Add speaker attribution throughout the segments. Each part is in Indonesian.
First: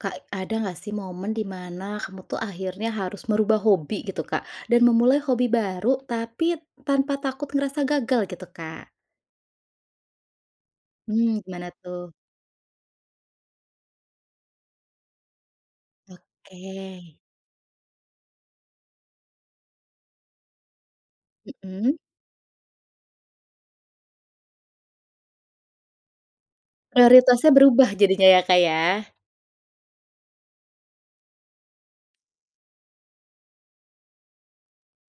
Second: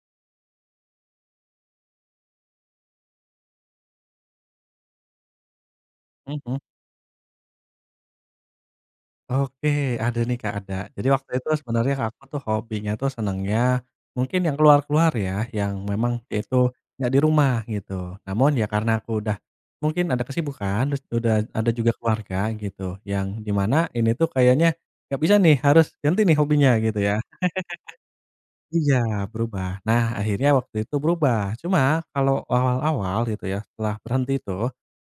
Speaker 1: Kak, ada nggak sih momen di mana kamu tuh akhirnya harus merubah hobi gitu, Kak, dan memulai hobi baru
Speaker 2: Mhm.
Speaker 1: tapi tanpa takut ngerasa gagal gitu, Kak?
Speaker 2: Oke, ada nih, Kak, ada. Jadi waktu
Speaker 1: Mmm,
Speaker 2: itu
Speaker 1: gimana
Speaker 2: sebenarnya
Speaker 1: tuh?
Speaker 2: aku tuh hobinya tuh senangnya, mungkin yang keluar-keluar ya, yang memang itu nggak
Speaker 1: Oke.
Speaker 2: di rumah gitu. Namun, ya karena aku udah mungkin ada kesibukan, terus udah ada juga
Speaker 1: Mhm.
Speaker 2: keluarga gitu, yang di mana ini tuh kayaknya nggak bisa nih, harus ganti nih hobinya, gitu ya.
Speaker 1: Prioritasnya berubah jadinya ya, Kak,
Speaker 2: Iya,
Speaker 1: ya?
Speaker 2: berubah. Nah, akhirnya waktu itu berubah. Cuma, kalo awal-awal gitu ya, setelah berhenti itu,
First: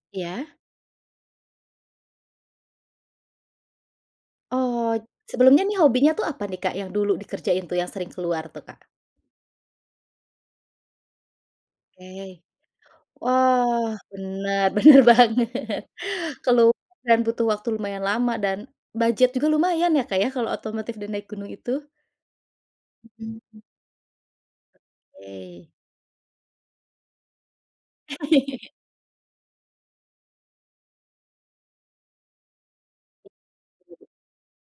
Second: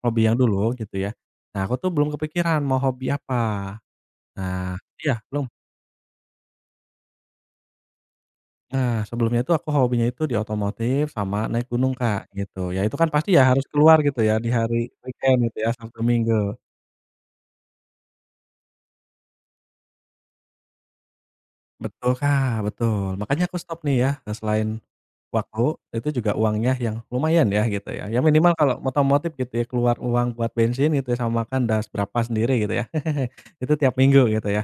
Speaker 2: hobi yang
Speaker 1: Iya.
Speaker 2: dulu gitu ya, nah, aku tuh belum kepikiran mau hobi apa. Nah
Speaker 1: Oh,
Speaker 2: iya, belum.
Speaker 1: sebelumnya nih hobinya tuh apa nih, Kak, yang dulu dikerjain tuh, yang sering keluar tuh, Kak?
Speaker 2: Nah, sebelumnya tuh aku hobinya itu di otomotif sama naik gunung, Kak,
Speaker 1: Oke.
Speaker 2: gitu. Ya itu kan pasti ya harus ke
Speaker 1: Wah,
Speaker 2: luar gitu ya, di
Speaker 1: benar,
Speaker 2: hari
Speaker 1: benar
Speaker 2: weekend itu ya,
Speaker 1: banget.
Speaker 2: Sabtu Minggu.
Speaker 1: Keluar dan butuh waktu lumayan lama dan budget juga lumayan ya, Kak, ya kalau otomotif dan naik gunung itu.
Speaker 2: Betul, Kak, betul. Makanya aku
Speaker 1: Mhm.
Speaker 2: stop nih ya, eee, selain waktu,
Speaker 1: Oke.
Speaker 2: itu juga uangnya yang lumayan ya, gitu ya. Ya minimal kalo otomotif gitu ya, keluar uang buat bensin itu ya, sama makan, dah seberapa sendiri gitu ya.
Speaker 1: Oh,
Speaker 2: Itu tiap
Speaker 1: begitu.
Speaker 2: minggu gitu ya.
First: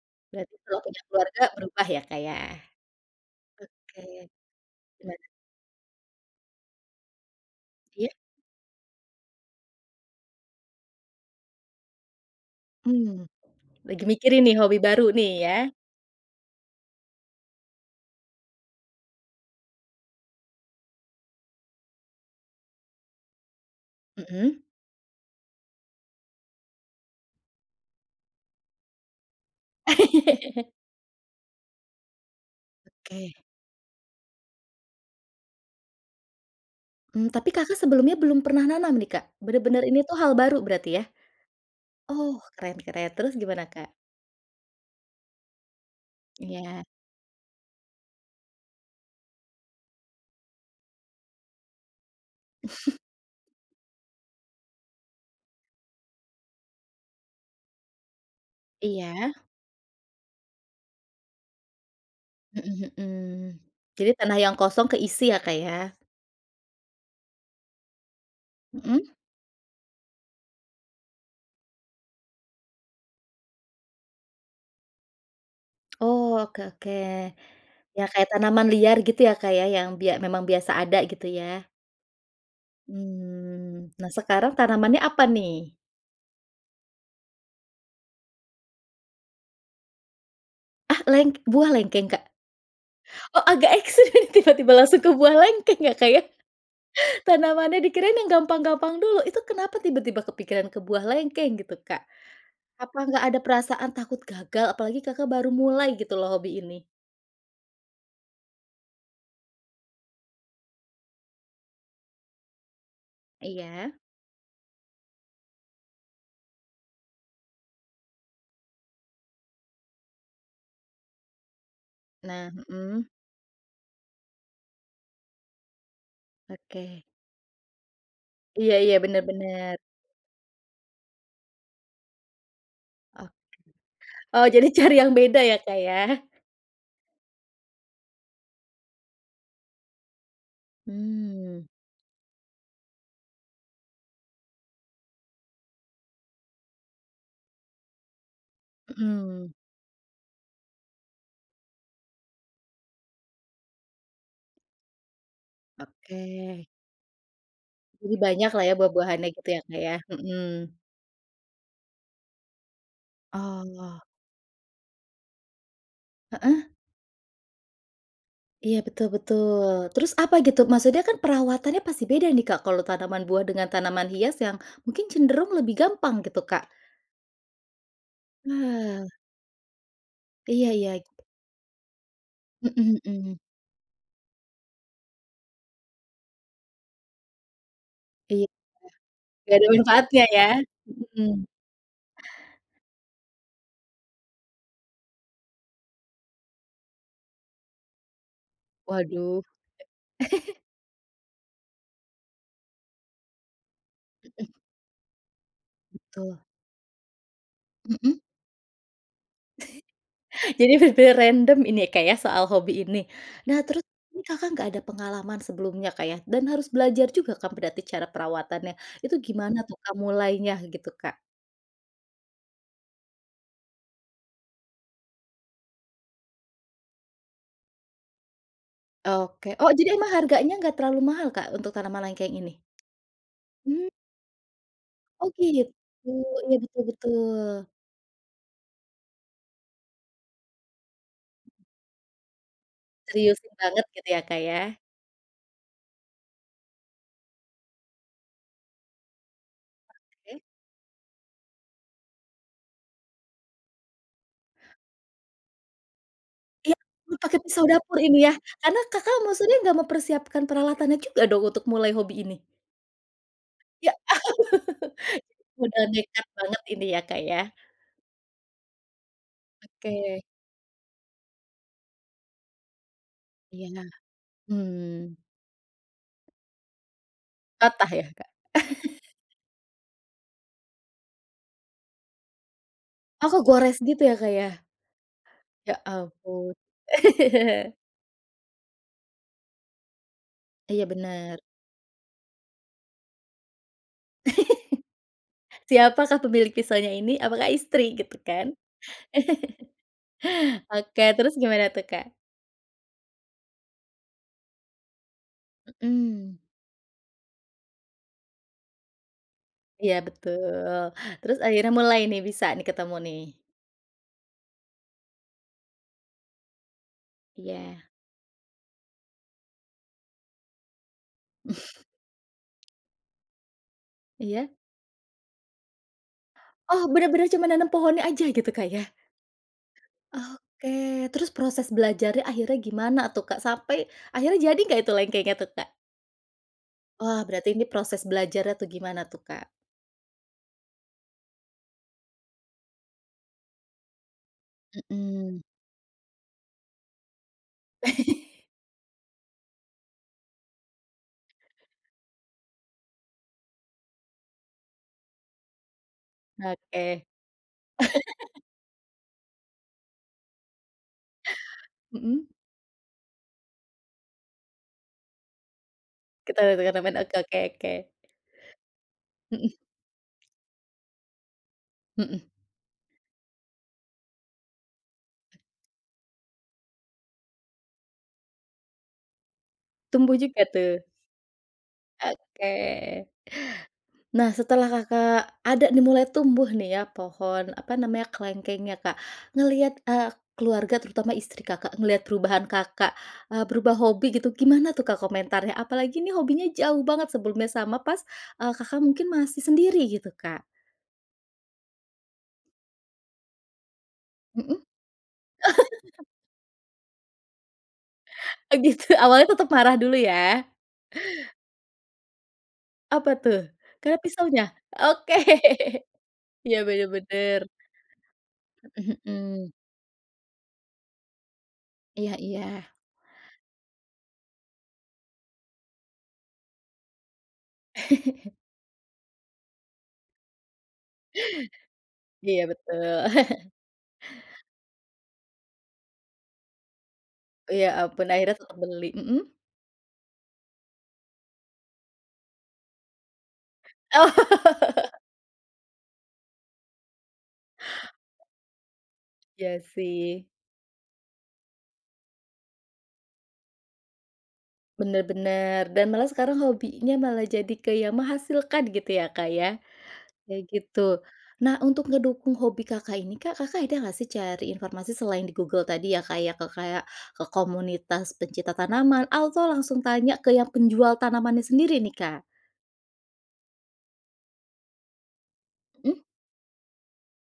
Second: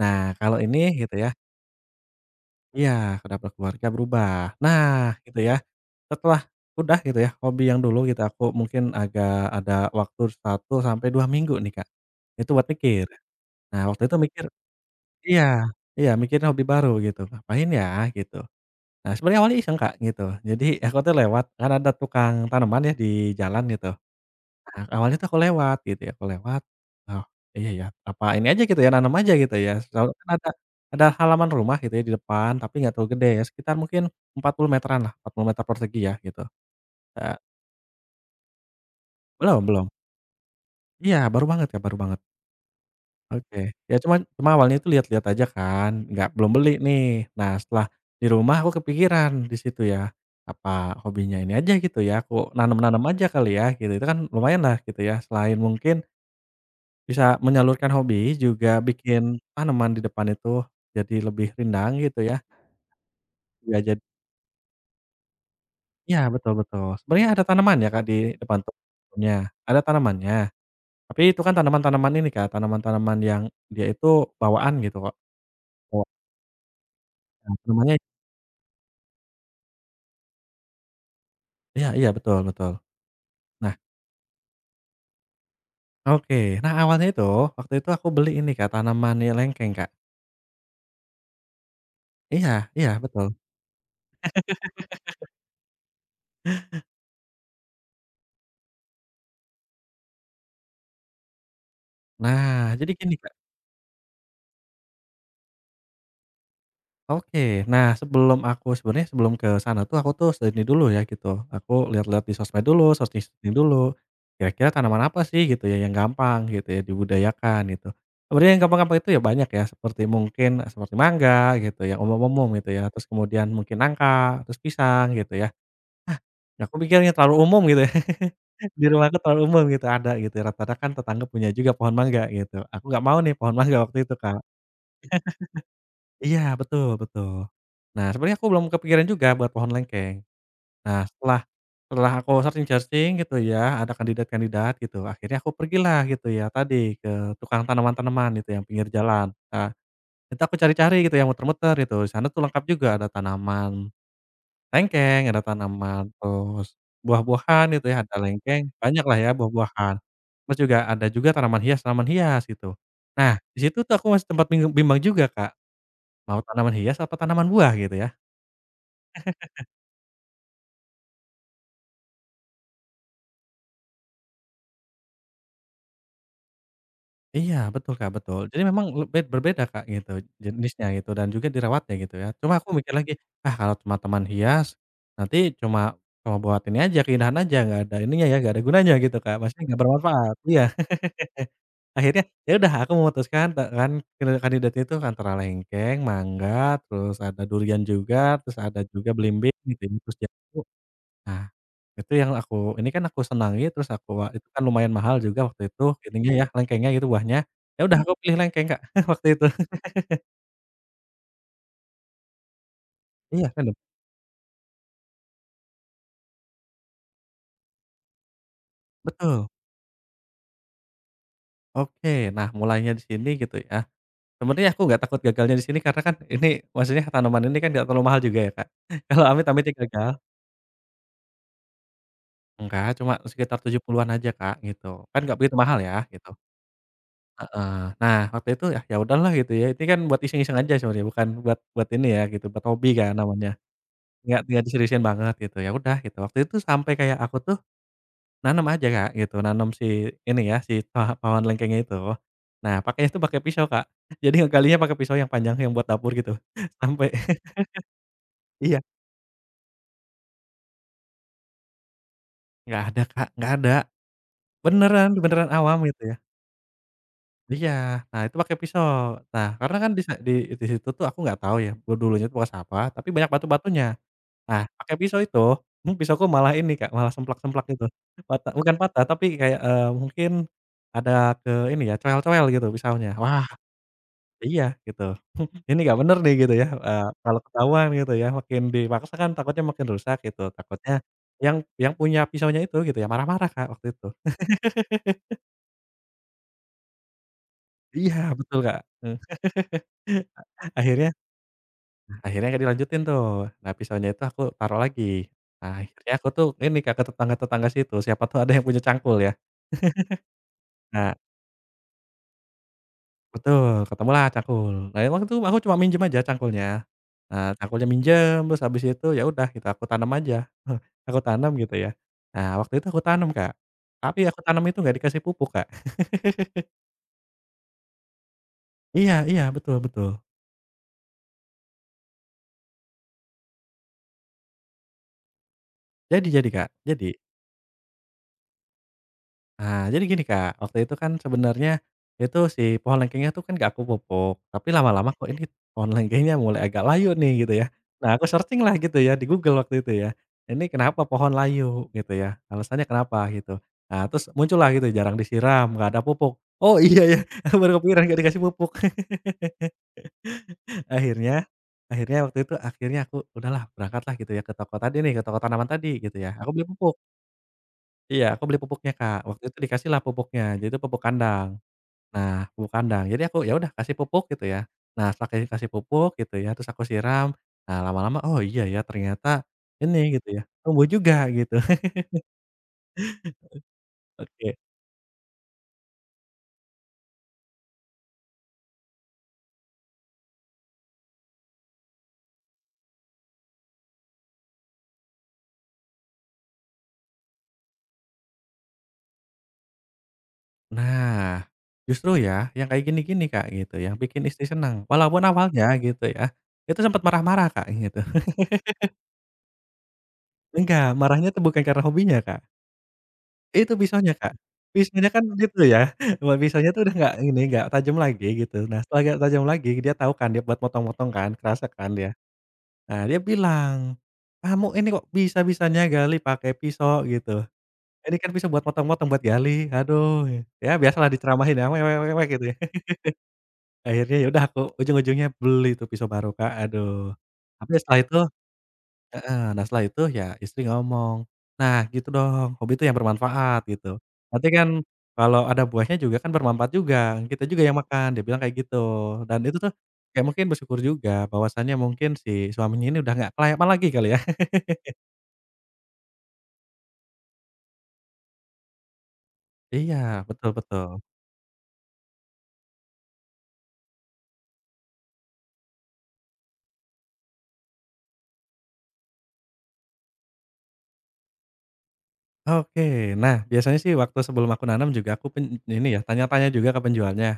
Speaker 2: Nah,
Speaker 1: Berarti
Speaker 2: kalo
Speaker 1: setelah
Speaker 2: ini,
Speaker 1: punya
Speaker 2: gitu ya
Speaker 1: keluarga berubah ya, Kak, ya?
Speaker 2: Iya, karena berkeluarga
Speaker 1: Oke.
Speaker 2: berubah. Nah,
Speaker 1: Gimana?
Speaker 2: gitu ya. Setelah udah gitu ya, hobi yang dulu
Speaker 1: Iya.
Speaker 2: gitu aku mungkin agak ada waktu 1 sampai 2 minggu nih, Kak, itu buat mikir.
Speaker 1: Mmm.
Speaker 2: Nah, waktu
Speaker 1: Lagi
Speaker 2: itu
Speaker 1: mikirin
Speaker 2: mikir
Speaker 1: nih, hobi baru nih
Speaker 2: iya
Speaker 1: ya?
Speaker 2: iya, mikirin hobi baru, gitu. "Ngapain ya?" gitu. Nah, sebenarnya awalnya iseng, Kak, gitu, jadi aku tuh lewat, kan ada tukang tanaman ya di jalan gitu.
Speaker 1: Mhm.
Speaker 2: Heeh. Awalnya tuh aku lewat gitu ya, aku lewat. "Oh, iya ya, apa ini aja," gitu ya, "nanam aja?" gitu ya. Soalnya kan ada ada halaman rumah gitu ya, di depan, tapi nggak terlalu gede,
Speaker 1: Oke.
Speaker 2: ya sekitar mungkin 40 meteran lah, 40 meter persegi ya gitu.
Speaker 1: Mmm,
Speaker 2: Eee
Speaker 1: tapi Kakak sebelumnya belum pernah nanam nih, Kak?
Speaker 2: Belum
Speaker 1: Benar-benar
Speaker 2: belum.
Speaker 1: ini tuh hal baru berarti ya?
Speaker 2: Iya, baru banget, Kak, baru banget.
Speaker 1: Oh, keren keren, terus gimana,
Speaker 2: Oke,
Speaker 1: Kak?
Speaker 2: ya cuman cuma awalnya tuh lial-liat aja kan, nggak belum beli
Speaker 1: Iya.
Speaker 2: nih. Nah, setelah di rumah aku kepikiran di situ ya, "Apa hobinya ini aja?" gitu ya, "Aku nanam-nanam aja kali ya?" gitu, itu kan lumayanlah gitu ya, selain mungkin bisa menyalurkan hobi, juga
Speaker 1: Iya?
Speaker 2: bikin tanaman di depan itu jadi lebih rindang gitu ya.
Speaker 1: Mhm mhm.
Speaker 2: Ya, jad
Speaker 1: Jadi tanah yang kosong keisi ya, Kak, ya?
Speaker 2: Ya, betul betul. Sebenarnya ada tanaman ya, Kak, di depan
Speaker 1: Mhm?
Speaker 2: pohonnya. Ada tanamannya. Tapi itu kan tanaman-tanaman ini, Kak, tanaman-tanaman yang dia itu bawaan, gitu Kak. Wak
Speaker 1: Oh, oke oke.
Speaker 2: Ya, namanya t
Speaker 1: Ya kayak tanaman liar gitu ya, Kak, ya, yang bia memang biasa ada gitu ya?
Speaker 2: Iya iya, betul betul. Nah
Speaker 1: Mmm, nah sekarang tanamannya apa nih?
Speaker 2: Oke. Nah, awalnya itu, waktu itu aku beli ini Kak, tanaman i lengkeng, Kak.
Speaker 1: Ah, leng buah lengkeng, Kak?
Speaker 2: Iya iya, betul.
Speaker 1: Oh, agak ekstrim tiba-tiba langsung ke buah lengkeng ya, Kak, ya? Tanamannya dikirain yang gampang-gampang dulu, itu kenapa tiba-tiba kepikiran ke buah lengkeng gitu, Kak?
Speaker 2: Nah, jadi
Speaker 1: Apa
Speaker 2: gini,
Speaker 1: nggak
Speaker 2: Kak
Speaker 1: ada perasaan takut gagal? Apalagi Kakak baru mulai gitu loh hobi ini.
Speaker 2: Oke, nah sebelum aku sebenarnya sebelum ke sana tuh aku tuh sudah ini dulu ya gitu, aku liat-liat di sosmed dulu, searching-searching
Speaker 1: Iya?
Speaker 2: dulu. Kira-kira tanaman apa sih gitu ya yang gampang gitu ya, dibudayakan gitu. Sebenarnya yang gampang-gampang itu ya banyak ya, seperti mungkin, seperti mangga, gitu, yang
Speaker 1: Nah,
Speaker 2: umum-umum gitu ya,
Speaker 1: mhm.
Speaker 2: terus kemudian mungkin nangka, terus pisang gitu ya. Ah, ya aku
Speaker 1: Oke.
Speaker 2: mikirnya terlalu umum gitu ya.
Speaker 1: Iya
Speaker 2: Di
Speaker 1: iya,
Speaker 2: rumah
Speaker 1: benar
Speaker 2: aku terlalu umum
Speaker 1: benar.
Speaker 2: gitu, ada gitu, rata-rata kan tetangga punya juga pohon mangga gitu. Aku gak mau
Speaker 1: Oke.
Speaker 2: nih pohon mangga waktu itu, Kak.
Speaker 1: Oh, jadi cari yang beda ya, Kak, ya?
Speaker 2: Iya, betul betul. Nah, sebenarnya aku belum kepikiran juga buat pohon lengkeng. Nah, setelah
Speaker 1: Mmm.
Speaker 2: setelah aku searching-searching gitu ya, ada kandidat-kandidat gitu, akhirnya aku pergilah gitu ya, tadi, ke tukang tanaman-tanaman gitu yang pinggir jalan.
Speaker 1: Mhm.
Speaker 2: Eee, itu aku cari-cari gitu ya, muter-muter gitu, di sana tuh lengkap juga, ada tanaman lengkeng, ada tanaman
Speaker 1: Oke.
Speaker 2: terus buah-buahan, gitu ya, ada
Speaker 1: Lebih banyaklah
Speaker 2: lengkeng,
Speaker 1: ya
Speaker 2: banyaklah
Speaker 1: buah-buahannya,
Speaker 2: ya
Speaker 1: gitu ya, Kak, ya?
Speaker 2: buah-buahan. Terus
Speaker 1: Mhm.
Speaker 2: juga ada juga tanaman hias-tanaman hias gitu. Nah, di situ tuh
Speaker 1: Oh.
Speaker 2: aku masih sempat bingung bimbang juga, Kak. Mau
Speaker 1: Heeh?
Speaker 2: tanaman hias atau tanaman buah gitu ya?
Speaker 1: Iya, betul betul, terus apa, gitu? Maksudnya kan perawatannya pasti beda nih, Kak, kalau tanaman buah dengan tanaman hias yang mungkin cenderung lebih gampang gitu, Kak.
Speaker 2: Iya, betul Kak, betul. Jadi memang le
Speaker 1: Wah.
Speaker 2: bed berbeda Kak, gitu,
Speaker 1: Iya
Speaker 2: jenisnya,
Speaker 1: iya.
Speaker 2: gitu. Dan juga dirawatnya, gitu ya. Cuma aku mikir
Speaker 1: Mhm
Speaker 2: lagi,
Speaker 1: mhm.
Speaker 2: "Ah, kalau cuma taman hias, nanti cuma cuma buat ini aja, keindahan aja, nggak ada ininya ya,
Speaker 1: Iya.
Speaker 2: nggak ada gunanya," gitu Kak.
Speaker 1: Nggak
Speaker 2: Maksudnya
Speaker 1: ada
Speaker 2: nggak
Speaker 1: manfaatnya,
Speaker 2: bermanfaat.
Speaker 1: ya.
Speaker 2: Iya.
Speaker 1: Mhm.
Speaker 2: Akhirnya ya udah, aku memutuskan, te kan, eee, kandidatnya itu antara lengkeng, mangga, terus ada durian juga, terus ada juga
Speaker 1: Waduh.
Speaker 2: belimbing belimbing, terus jambu. Ah, itu yang aku ini kan, aku senangi, terus aku a itu
Speaker 1: Mhm.
Speaker 2: kan lumayan mahal juga waktu itu, ininya
Speaker 1: Betul.
Speaker 2: ya, lengkengnya itu, buahnya. Ya udah, aku
Speaker 1: Mhm.
Speaker 2: pilih lengkeng Kak, waktu itu.
Speaker 1: Jadi lebih ke random ini ya Kak ya, soal hobi ini.
Speaker 2: Iya,
Speaker 1: Nah,
Speaker 2: random.
Speaker 1: terus ini Kakak nggak ada pengalaman sebelumnya Kak ya, dan harus belajar juga kan berarti, cara perawatannya. Itu
Speaker 2: Betul.
Speaker 1: gimana tuh Kak, mulainya, gitu Kak?
Speaker 2: Oke. Nah, mulainya di sini, gitu ya, sebenarnya aku nggak takut gagalnya di sini, karena kan ini maksudnya, tanaman ini kan nggak terlalu mahal juga ya Kak. Kalau
Speaker 1: Oke. Oh,
Speaker 2: amit-amitnya
Speaker 1: jadi emang
Speaker 2: gagal
Speaker 1: harganya nggak terlalu mahal Kak, untuk tanaman lengkeng ini?
Speaker 2: Enggak, cuma sekitar tujuh
Speaker 1: Mmm.
Speaker 2: puluhan aja Kak, gitu. Kan
Speaker 1: Oh,
Speaker 2: nggak begitu
Speaker 1: gitu.
Speaker 2: mahal ya, gitu.
Speaker 1: Iya, betul betul.
Speaker 2: Heeh. Nah, waktu itu ya, "Ya udah, lah," gitu ya. Ini kan buat iseng-iseng aja sebenarnya, bukan buat buat ini ya, gitu. Buat hobi, kan
Speaker 1: Seriusin
Speaker 2: namanya.
Speaker 1: banget, gitu ya
Speaker 2: Nggak
Speaker 1: Kak
Speaker 2: nggak
Speaker 1: ya.
Speaker 2: diseriusin banget, gitu. Ya udah, gitu. Waktu itu sampai kayak, aku tuh nanam aja Kak, gitu. Nanam si
Speaker 1: Oke.
Speaker 2: ini ya, si paha pohon lengkeng itu. Nah, pakainya tuh pake pisau, Kak. Jadi ngegalinya pake pisau yang panjang, yang buat dapur gitu.
Speaker 1: Ya
Speaker 2: Sampai
Speaker 1: ampun, pakai pisau dapur, ini ya?
Speaker 2: iya.
Speaker 1: Karena Kakak maksudnya nggak mempersiapkan peralatannya juga dong, untuk mulai hobi ini?
Speaker 2: Nggak ada Kak, nggak ada.
Speaker 1: Ya ah
Speaker 2: Benaran benaran awam,
Speaker 1: modal
Speaker 2: gitu ya.
Speaker 1: nekat banget ini, ya Kak ya?
Speaker 2: Iya, nah, itu pakai pisau. Nah, karena kan, di sa
Speaker 1: Oke.
Speaker 2: di it di situ tuh, aku nggak tahu, ya, be dulunya tuh, bekas apa, tapi banyak batu-batunya.
Speaker 1: Iya.
Speaker 2: Nah, pake
Speaker 1: Mmm.
Speaker 2: pisau itu nih pisauku malah ini Kak, malah semplak-semplak gitu.
Speaker 1: Patah ya, Kak?
Speaker 2: Pata bukan patah, tapi kayak, eee, mungkin, ada ke ini ya, cowel-cowel gitu, pisaunya.
Speaker 1: Oh,
Speaker 2: Wah.
Speaker 1: kegores gitu, ya Kak ya?
Speaker 2: Iya, gitu.
Speaker 1: Ya
Speaker 2: "Ini nggak benar, nih,"
Speaker 1: ampun.
Speaker 2: gitu ya, eee, "kalau ketahuan," gitu ya. Makin dipaksa kan takutnya makin rusak, gitu.
Speaker 1: Iya,
Speaker 2: Takutnya
Speaker 1: benar.
Speaker 2: yang yang punya pisaunya itu, gitu ya, marah-marah Kak, waktu itu.
Speaker 1: Siapakah pemilik pisaunya ini? Apakah istri,
Speaker 2: Iya,
Speaker 1: gitu kan.
Speaker 2: betul Kak, eee, a
Speaker 1: Oke,
Speaker 2: akhirnya
Speaker 1: terus gimana tuh, Kak?
Speaker 2: akhirnya nggak dilanjutin, tuh. Nah, pisaunya itu, aku taruh lagi. Nah, akhirnya aku
Speaker 1: Mhm.
Speaker 2: tuh, ini Kak, ke tetangga-tetangga situ. Siapa tahu ada yang punya cangkul, ya.
Speaker 1: Iya, betul.
Speaker 2: Nah
Speaker 1: Terus akhirnya mulai nih, bisa nih, ketemu nih.
Speaker 2: Betul, ketemu lah cangkul. Nah, emang tuh, aku cuma minjam aja, cangkulnya. Nah,
Speaker 1: Iya.
Speaker 2: cangkulnya minjam, terus habis itu, ya udah, gitu. Aku tanam aja. Aku tanam, gitu ya. Nah, waktu itu aku tanam, Kak. Tapi, aku
Speaker 1: Iya?
Speaker 2: tanam itu, nggak dikasih pupuk, Kak.
Speaker 1: Oh, benar-benar cuma nanam pohonnya aja, gitu Kak, ya?
Speaker 2: Iya iya, betul betul.
Speaker 1: Oke, terus proses belajarnya, akhirnya gimana tuh Kak, sampai akhirnya jadi nggak itu lengkengnya tuh, Kak?
Speaker 2: Jadi jadi, Kak, jadi.
Speaker 1: Wah, berarti ini proses belajarnya tuh, gimana tuh Kak?
Speaker 2: Ah, jadi gini, Kak. Waktu itu kan sebenarnya itu si pohon lengkengnya tuh, kan nggak aku pupuk. Tapi lama-lama kok
Speaker 1: Mhm.
Speaker 2: ini pohon lengkengnya mulai agak layu nih, gitu ya. Nah, aku searching lah, gitu ya, di Google waktu itu ya. "Ini kenapa pohon layu?" Gitu ya. "Alasannya kenapa?" Gitu. Nah, terus muncul lah, gitu, jarang disiram, nggak ada pupuk. "Oh, iya,
Speaker 1: Oke.
Speaker 2: ya!" Aku baru kepikiran, nggak dikasih pupuk. Akhirnya akhirnya
Speaker 1: Mhm.
Speaker 2: waktu itu akhirnya aku udah lah, berangkat lah, gitu ya, ke toko tadi nih ke toko tanaman tadi, gitu
Speaker 1: Ke
Speaker 2: ya. Aku
Speaker 1: toko gu
Speaker 2: beli
Speaker 1: tanaman,
Speaker 2: pupuk.
Speaker 1: oke oke oke.
Speaker 2: Iya, aku beli pupuknya, Kak. Waktu
Speaker 1: Mhm.
Speaker 2: itu, dikasihlah pupuknya. Jadi tuh, pupuk kandang.
Speaker 1: Mhm.
Speaker 2: Nah, pupuk kandang. Jadi aku ya udah, kasih pupuk, gitu ya. Nah, setelah ke kasih pupuk, gitu ya, terus aku siram. Nah, lama-lama, "Oh, iya ya, ternyata, ini,"
Speaker 1: Tumbuh
Speaker 2: gitu ya,
Speaker 1: juga,
Speaker 2: "tumbuh
Speaker 1: tuh.
Speaker 2: juga," gitu.
Speaker 1: Oke. Nah,
Speaker 2: Oke.
Speaker 1: setelah Kakak ada nih, mulai tumbuh nih ya, pohon apa namanya, kelengkengnya Kak. Ngelihat eee, keluarga, terutama istri Kakak, ngelihat perubahan Kakak, eee, berubah hobi gitu, gimana tuh Kak, komentarnya? Apalagi ini hobinya jauh banget sebelumnya sama pas, eee, Kakak mungkin masih sendiri, gitu Kak.
Speaker 2: Nah, justru ya, yang kayak gini-gini Kak, gitu, yang bikin istri
Speaker 1: Mhm.
Speaker 2: senang. Walaupun awalnya, gitu ya, itu sempat marah-marah, Kak, gitu.
Speaker 1: Oh, gitu. Awalnya tetap marah dulu ya.
Speaker 2: Enggak, marahnya tuh bukan karena hobinya, Kak.
Speaker 1: Apa, tuh?
Speaker 2: Itu,
Speaker 1: Karena
Speaker 2: pisaunya, Kak.
Speaker 1: pisaunya?
Speaker 2: Pisaunya
Speaker 1: Oke.
Speaker 2: kan itu ya, ma
Speaker 1: Iya,
Speaker 2: pisaunya tuh
Speaker 1: benar
Speaker 2: udah nggak, ini,
Speaker 1: benar.
Speaker 2: nggak tajam lagi, gitu. Nah,
Speaker 1: Mhm
Speaker 2: setelah nggak tajam
Speaker 1: mhm.
Speaker 2: lagi, dia tau kan, dia buat motong-motong, kan. Kerasa kan, dia.
Speaker 1: Iya iya.
Speaker 2: Nah, dia bilang, "Kamu ini, kok bisa-bisanya gali pake pisau?" Gitu. "Ini kan pisau buat motong-motong, buat gali, aduh!" Ya, biasalah, diceramahin ya, "We we we we,"
Speaker 1: Iya,
Speaker 2: gitu ya.
Speaker 1: betul.
Speaker 2: Akhirnya ya udah, aku ujung-ujungnya beli tuh, pisau baru, Kak, aduh.
Speaker 1: Oh, ya
Speaker 2: Tapi ya, setelah
Speaker 1: ampun.
Speaker 2: itu
Speaker 1: Akhirnya tetap beli. Mhm?
Speaker 2: heeh. Nah, setelah itu, ya istri ngomong, "Nah, gitu dong. Hobi tuh yang bermanfaat," gitu. "Nanti kan
Speaker 1: Oh.
Speaker 2: kalau ada buahnya juga, kan bermanfaat juga. Kita juga yang makan," dia bilang kayak gitu. Dan itu
Speaker 1: Ya,
Speaker 2: tuh, ya
Speaker 1: sih.
Speaker 2: mungkin bersyukur juga, bahwasanya mungkin si suaminya ini udah nggak kelayapan lagi, kali ya.
Speaker 1: Benar benar. Dan malah sekarang hobinya malah jadi ke yang menghasilkan, gitu ya Kak ya.
Speaker 2: Iya,
Speaker 1: Kayak
Speaker 2: betul
Speaker 1: gitu.
Speaker 2: betul.
Speaker 1: Nah, untuk ngedukung hobi Kakak ini Kak, Kakak ada nggak sih, cari informasi, selain di Google tadi ya Kak ya. Ke kayak ke komunitas pencinta tanaman, atau langsung tanya ke yang penjual tanamannya sendiri nih, Kak?
Speaker 2: Oke. Nah, biasanya sih, waktu sebelum aku nanam juga, aku pen n ini
Speaker 1: Mhm?
Speaker 2: ya, tanya-tanya juga, ke penjualnya.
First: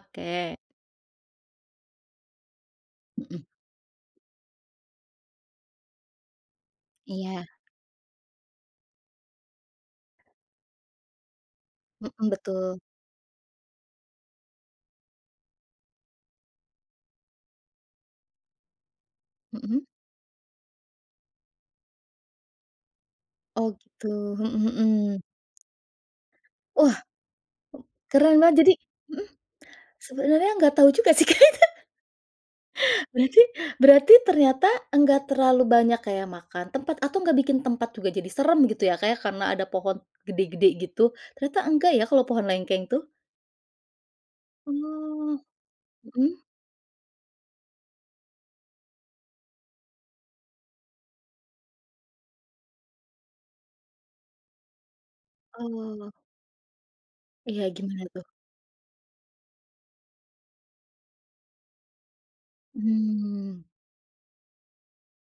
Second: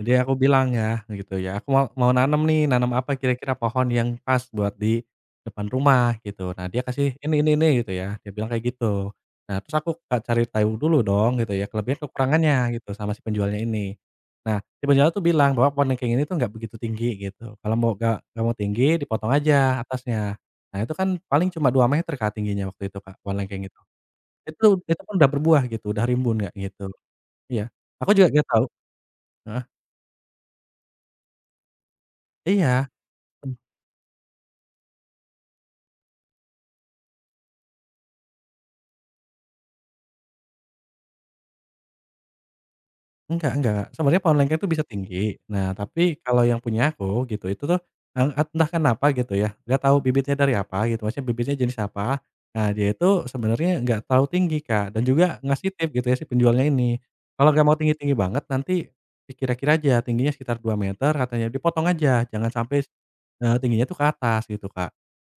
Speaker 2: Jadi aku bilang, ya, gitu ya, "Aku mau mau nanam, nih. Nanam apa
Speaker 1: Mhm.
Speaker 2: kira-kira, pohon yang pas, buat di depan rumah?" gitu. Nah, dia kasih, "Ini
Speaker 1: Iya.
Speaker 2: ini ini," gitu ya. Dia bilang kayak gitu. Nah, terus aku kayak cari tahu dulu, dong, gitu ya. Kelebihan
Speaker 1: Mhm,
Speaker 2: kekurangannya,
Speaker 1: betul.
Speaker 2: gitu, sama si penjualnya ini. Nah, si penjualnya tuh bilang, bahwa pohon lengkeng ini tuh nggak begitu tinggi, gitu. "Kalau mau gak nggak mau tinggi, dipotong
Speaker 1: Mhm.
Speaker 2: aja atasnya." Nah, itu kan, paling cuma 2 meter, Kak, tingginya waktu itu Kak, pohon lengkeng
Speaker 1: Oh,
Speaker 2: itu.
Speaker 1: gitu. Mhm
Speaker 2: Itu itu pun
Speaker 1: mhm.
Speaker 2: udah berbuah, gitu. Udah rimbun, Kak, gitu.
Speaker 1: Wah.
Speaker 2: Iya, aku juga
Speaker 1: Keren
Speaker 2: nggak
Speaker 1: banget,
Speaker 2: tahu
Speaker 1: jadi mhm?
Speaker 2: heeh?
Speaker 1: Sebenarnya, nggak tahu juga sih kayak,
Speaker 2: Iya.
Speaker 1: ka Berarti berarti ternyata, enggak terlalu banyak kayak makan tempat, atau nggak bikin tempat juga jadi seram, gitu ya Kak ya, karena ada pohon gede-gede gitu? Ternyata enggak ya, kalau pohon lengkeng, tuh.
Speaker 2: Enggak enggak. Sebenarnya, pohon lengkeng tuh bisa tinggi.
Speaker 1: Oh.
Speaker 2: Nah, tapi,
Speaker 1: Mhm?
Speaker 2: kalau yang punya aku, gitu, itu tuh, en et entah kenapa, gitu ya, nggak tau bibitnya dari apa, gitu, maksudnya, bibitnya jenis apa. Nah, dia itu, sebenarnya, nggak terlalu tinggi, Kak. Dan juga, ngasih tips, gitu
Speaker 1: Oh.
Speaker 2: ya, si penjualnya ini. "Kalau
Speaker 1: Iya,
Speaker 2: nggak mau
Speaker 1: gimana
Speaker 2: tinggi-tinggi
Speaker 1: tuh?
Speaker 2: banget, nanti dikira-kira aja, tingginya sekitar 2 meter," katanya, "dipotong aja, jangan sampai s eee,
Speaker 1: Mmm.
Speaker 2: tingginya tuh ke atas," gitu, Kak.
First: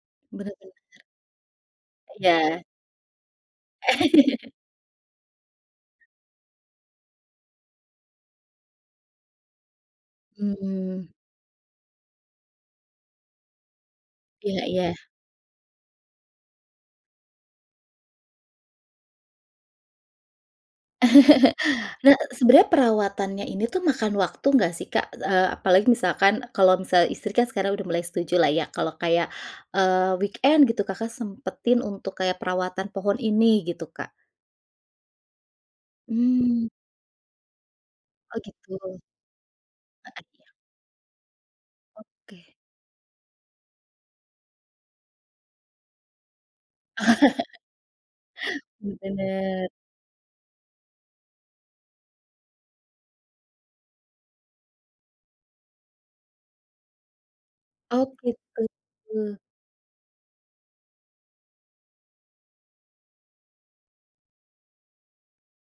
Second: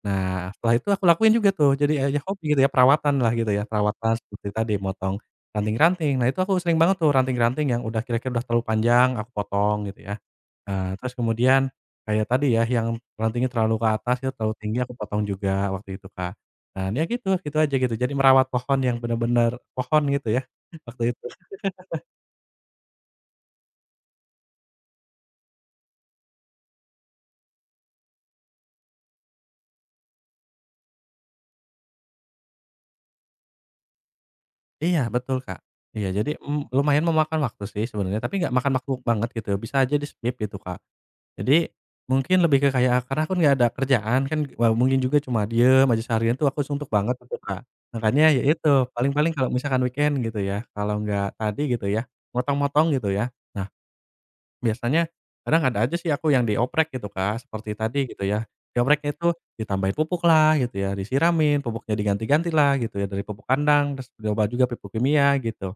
Speaker 2: Nah,
Speaker 1: Benar
Speaker 2: setelah itu,
Speaker 1: benar.
Speaker 2: aku lakuin juga tuh. Jadinya ya hob gitu
Speaker 1: Iya.
Speaker 2: ya, perawatan lah, gitu ya. Perawatan seperti tadi, motong ranting-ranting. Nah, itu aku sering banget tuh, ranting-ranting yang udah kira-kira udah terlalu panjang, aku potong, gitu ya. Ah,
Speaker 1: Mhm.
Speaker 2: terus kemudian kayak tadi ya, yang rantingnya terlalu ke atas, gitu, terlalu
Speaker 1: Iya
Speaker 2: tinggi,
Speaker 1: iya.
Speaker 2: aku potong juga, waktu itu, Kak. Dan, ya gitu gitu aja, gitu. Jadi, merawat pohon yang benar-benar pohon, gitu ya, waktu itu.
Speaker 1: Nah, sebenarnya perawatannya ini tuh, makan waktu, nggak sih, Kak? E eee, apalagi misalkan, kalau misal istri kan sekarang udah mulai setuju lah ya, kalau kayak, eee, weekend, gitu, Kakak sempatin untuk kayak perawatan pohon ini, gitu, Kak.
Speaker 2: Iya, betul Kak. Iya, jadi, m
Speaker 1: Mmm.
Speaker 2: lumayan memakan waktu sih, sebenarnya. Tapi
Speaker 1: Oh,
Speaker 2: nggak makan waktu
Speaker 1: gitu.
Speaker 2: banget, gitu ya. Bisa aja
Speaker 1: Heeh,
Speaker 2: di-skip,
Speaker 1: iya.
Speaker 2: gitu Kak. Jadi, mungkin
Speaker 1: Oke.
Speaker 2: lebih ke kayak karena akun nggak ada kerjaan, kan. Wal mungkin juga cuma diem aja seharian, tuh, aku suntuk banget, itu Kak. Makanya, ya itu.
Speaker 1: Mmm,
Speaker 2: Paling-paling kalau
Speaker 1: benar.
Speaker 2: misalkan weekend, gitu ya, kalau nggak tadi, gitu ya, motong-motong, gitu ya, nah, biasanya, kadang ada aja sih aku, yang dioprek, gitu Kak. Seperti tadi,
Speaker 1: Oh,
Speaker 2: gitu ya. Diopreknya itu
Speaker 1: gitu.
Speaker 2: ditambahin pupuk lah, gitu ya, disiramin, pupuknya diganti-ganti lah, gitu ya. Dari pupuk kandang, terus nyoba juga pupuk kimia, gitu.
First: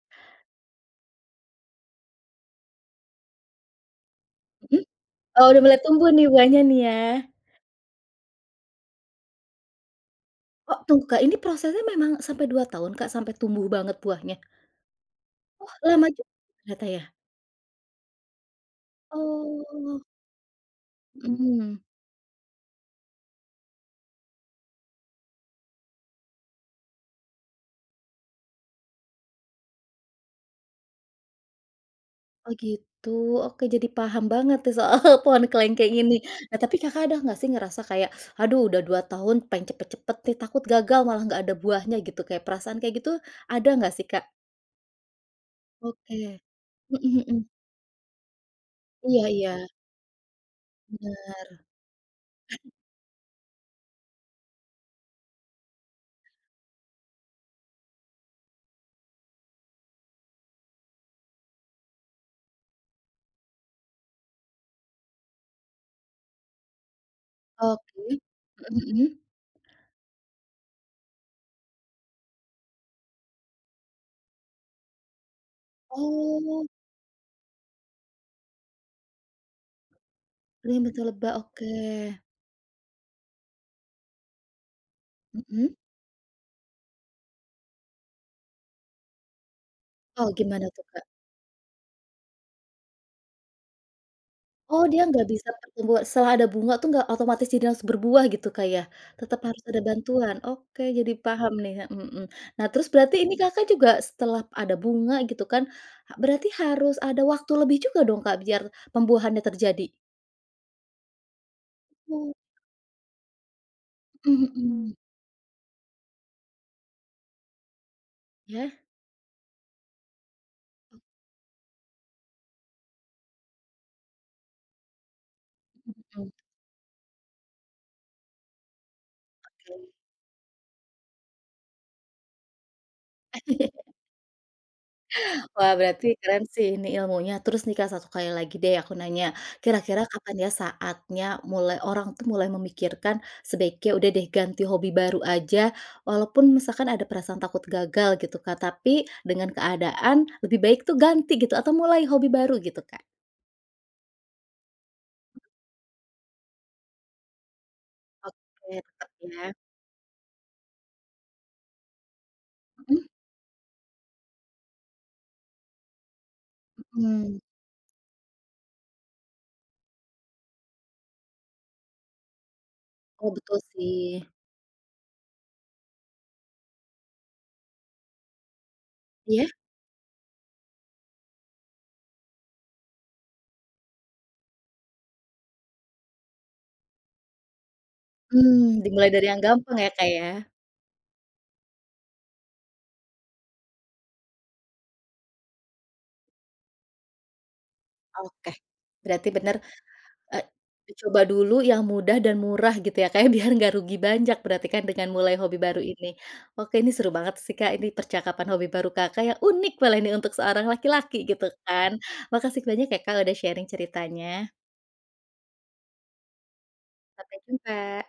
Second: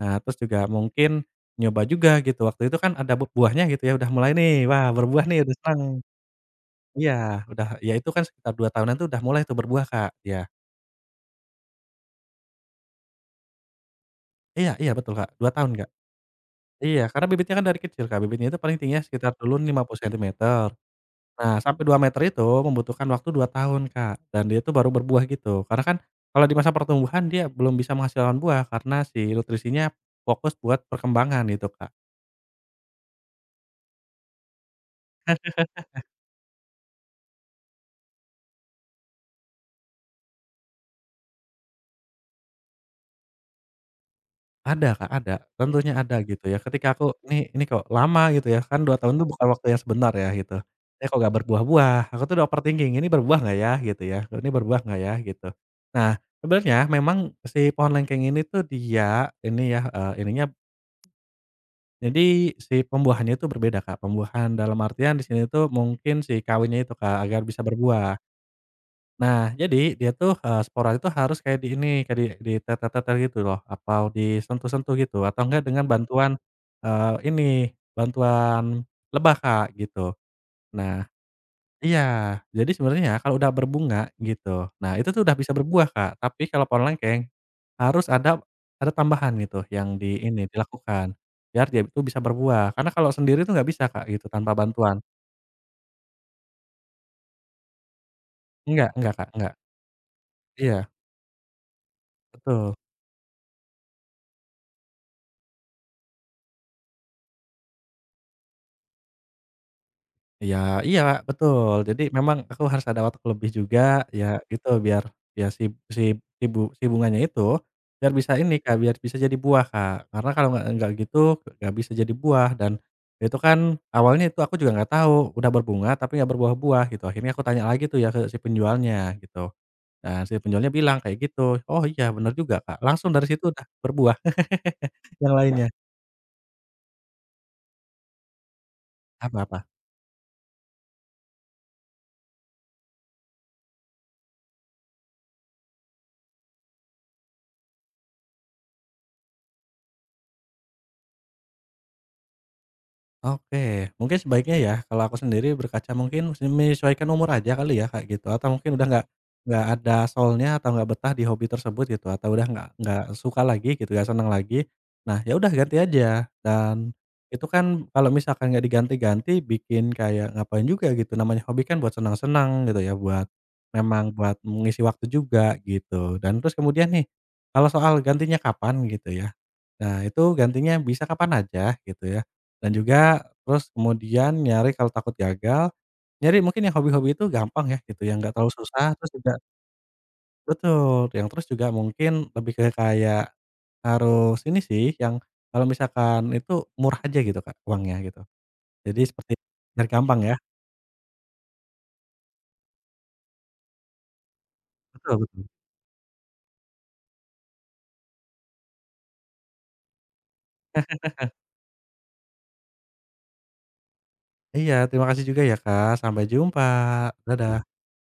Speaker 2: Nah, terus juga mungkin nyoba juga, gitu. Waktu itu kan, ada b buahnya, gitu ya, udah mulai, nih.
Speaker 1: Mhm?
Speaker 2: "Wah, berbuah nih,"
Speaker 1: Oh,
Speaker 2: udah
Speaker 1: udah mulai
Speaker 2: senang.
Speaker 1: tumbuh, nih, buahnya nih, ya.
Speaker 2: Iya, udah ya itu kan, sekitar 2 tahunan tuh, udah mulai tuh berbuah, Kak. Iya.
Speaker 1: Oh, tunggu Kak. Ini prosesnya memang sampai 2 tahun Kak, sampai tumbuh banget buahnya?
Speaker 2: Iya, iya betul, Kak. 2 tahun,
Speaker 1: Wah,
Speaker 2: Kak.
Speaker 1: lama juga ternyata,
Speaker 2: Iya,
Speaker 1: ya.
Speaker 2: karena bibitnya kan dari kecil, Kak. Bibitnya itu paling tingginya sekitar dulu n 50
Speaker 1: Oh.
Speaker 2: sentimeter. Nah,
Speaker 1: Mhm.
Speaker 2: sampai 2 meter itu, membutuhkan waktu 2 tahun, Kak. Dan dia itu baru berbuah gitu. Karena kan, kalau di masa pertumbuhan, dia belum bisa menghasilkan buah, karena si nutrisinya fokus buat perkembangan, gitu Kak.
Speaker 1: Oh, gitu. Oke, jadi paham banget nih, soal pohon kelengkeng ini. Nah, tapi Kakak ada nggak sih, ngerasa kayak, "Aduh, udah 2 tahun, pengen cepat-cepat nih, takut gagal malah nggak ada buahnya," gitu, kayak perasaan kayak gitu, ada nggak sih, Kak?
Speaker 2: Ada Kak, ada. Tentunya ada,
Speaker 1: Oke.
Speaker 2: gitu ya. Ketika aku,
Speaker 1: Mhm mhm.
Speaker 2: "Nih ini kok lama?" gitu, ya. Kan 2 tahun
Speaker 1: Iya
Speaker 2: tuh buka waktu
Speaker 1: iya.
Speaker 2: yang sebentar ya, gitu. "Eh, kok nggak
Speaker 1: Benar.
Speaker 2: berbuah-buah?" Aku tuh udah overthinking, "Ini berbuah nggak, ya?" Gitu ya. "Ini berbuah nggak, ya?" Gitu. Nah, sebenarnya memang si pohon lengkeng ini tuh dia ini ya, eee, ininya p jadi si pembuahannya itu berbeda, Kak. Pembuahan dalam artian di sini tuh, mungkin si kawinnya itu, Kak. Agar bisa berbuah.
Speaker 1: Oke, mhm mhm.
Speaker 2: Nah, jadi, dia tuh, eee, spora itu harus kayak di ini, kayak di ditetel-tetel gitu loh. Atau disentuh-sentuh gitu. Atau nggak dengan bantuan,
Speaker 1: Oh.
Speaker 2: eee, ini, bantuan lebah Kak, gitu.
Speaker 1: Dibantu
Speaker 2: Nah
Speaker 1: lebah, oke.
Speaker 2: iya. Jadi sebenarnya ya, kalau udah berbunga, gitu, nah itu tuh, udah bisa
Speaker 1: Mhm?
Speaker 2: berbuah, Kak. Tapi kalau pohon lengkeng, harus ada ada tambahan, gitu, yang di
Speaker 1: Oh,
Speaker 2: ini,
Speaker 1: gimana tuh, Kak?
Speaker 2: dilakukan. Biar dia itu bisa berbuah. Karena kalau sendiri tuh, nggak bisa, Kak, gitu, tanpa
Speaker 1: Oh, dia
Speaker 2: bantuan.
Speaker 1: nggak bisa pertumbu setelah ada bunga tuh, nggak otomatis jadi langsung berbuah gitu, Kak, ya?
Speaker 2: Enggak enggak, Kak,
Speaker 1: Tetap
Speaker 2: enggak.
Speaker 1: harus ada bantuan? Oke,
Speaker 2: Iya.
Speaker 1: jadi paham nih, a mhm. Nah,
Speaker 2: Betul.
Speaker 1: terus, berarti ini Kakak juga, setelah ada bunga, gitu kan, ha berarti harus ada waktu lebih juga dong, Kak, biar pembuahannya terjadi?
Speaker 2: Ya iya, betul. Jadi,
Speaker 1: Oh.
Speaker 2: memang aku harus ada waktu lebih juga. Ya,
Speaker 1: Mhm
Speaker 2: gitu.
Speaker 1: mhm.
Speaker 2: Biar biar si b si ibu si bunganya itu, biar bisa ini
Speaker 1: Ya?
Speaker 2: Kak, biar bisa jadi buah, Kak. Karena kalau nggak nggak gitu, nggak bisa jadi buah. Dan, itu kan, awalnya itu aku juga nggak tahu. Udah berbunga,
Speaker 1: Mhm
Speaker 2: tapi nggak
Speaker 1: mhm.
Speaker 2: berbuah-buah, gitu. Akhirnya aku tanya lagi tuh ya, ke si penjualnya, gitu.
Speaker 1: Oke.
Speaker 2: Nah, si penjualnya bilang kayak gitu. Oh, iya, benar juga, Kak. Langsung dari situ udah, berbuah. Yang lainnya.
Speaker 1: Wah, berarti keren sih ini, ilmunya. Terus nih, Kak, satu kali lagi deh, aku nanya.
Speaker 2: Apa apa?
Speaker 1: Kira-kira kapan, ya, saatnya mulai orang tuh mulai memikirkan, sebaiknya, "Udah deh, ganti hobi baru aja." Walaupun misalkan ada perasaan takut gagal, gitu Kak. Tapi dengan keadaan, lebih baik tuh ganti, gitu. Atau mulai hobi baru, gitu, Kak.
Speaker 2: Oke. Mungkin, sebaiknya ya, kalau aku sendiri berkaca, mungkin se menyesuaikan umur aja kali ya, kayak gitu.
Speaker 1: Oke.
Speaker 2: Atau mungkin udah nggak
Speaker 1: Tetap, ya.
Speaker 2: nggak ada soul-nya atau nggak betah di hobi tersebut, gitu. Atau udah nggak nggak
Speaker 1: Mhm?
Speaker 2: suka lagi, gitu, nggak senang lagi, nah, ya udah, ganti aja. Dan,
Speaker 1: Mhm.
Speaker 2: itu kan, kalau misalkan nggak diganti-ganti, bikin kayak ngapain juga, gitu, namanya hobi kan, buat senang-senang, gitu ya, buat
Speaker 1: Oh, betul
Speaker 2: memang
Speaker 1: sih.
Speaker 2: buat mengisi waktu juga, gitu. Dan, terus kemudian, nih, kalau soal gantinya kapan, gitu ya,
Speaker 1: Iya?
Speaker 2: nah, itu, gantinya bisa kapan aja, gitu ya. Dan juga, terus kemudian, nyari kalo takut gagal, nyari mungkin yang hobi-hobi itu gampang, ya, gitu. Yang nggak terlalu
Speaker 1: Mmm,
Speaker 2: susah,
Speaker 1: dimulai
Speaker 2: terus
Speaker 1: dari
Speaker 2: juga
Speaker 1: yang gampang, ya Kak, ya.
Speaker 2: Betul. Te yang terus juga mungkin lebih ke kayak, harus ini sih, yang kalau misalkan itu murah aja, gitu Kak. Uangnya, gitu.
Speaker 1: Oke.
Speaker 2: Jadi
Speaker 1: Berarti
Speaker 2: seperti
Speaker 1: benar,
Speaker 2: biar gampang,
Speaker 1: e
Speaker 2: ya.
Speaker 1: dicoba dulu yang mudah dan murah, gitu ya Kak ya. Biar nggak rugi banyak berarti kan, dengan
Speaker 2: Betul
Speaker 1: mulai
Speaker 2: betul.
Speaker 1: hobi baru ini. Oke, ini seru banget sih Kak, ini percakapan hobi baru Kakak, yang unik kalau ini untuk seorang laki-laki, gitu kan. Makasih banyak ya Kak, udah sharing ceritanya.
Speaker 2: Iya, terima kasih juga ya, Kak. Sampai jumpa.
Speaker 1: Sampai
Speaker 2: Dadah.
Speaker 1: jumpa.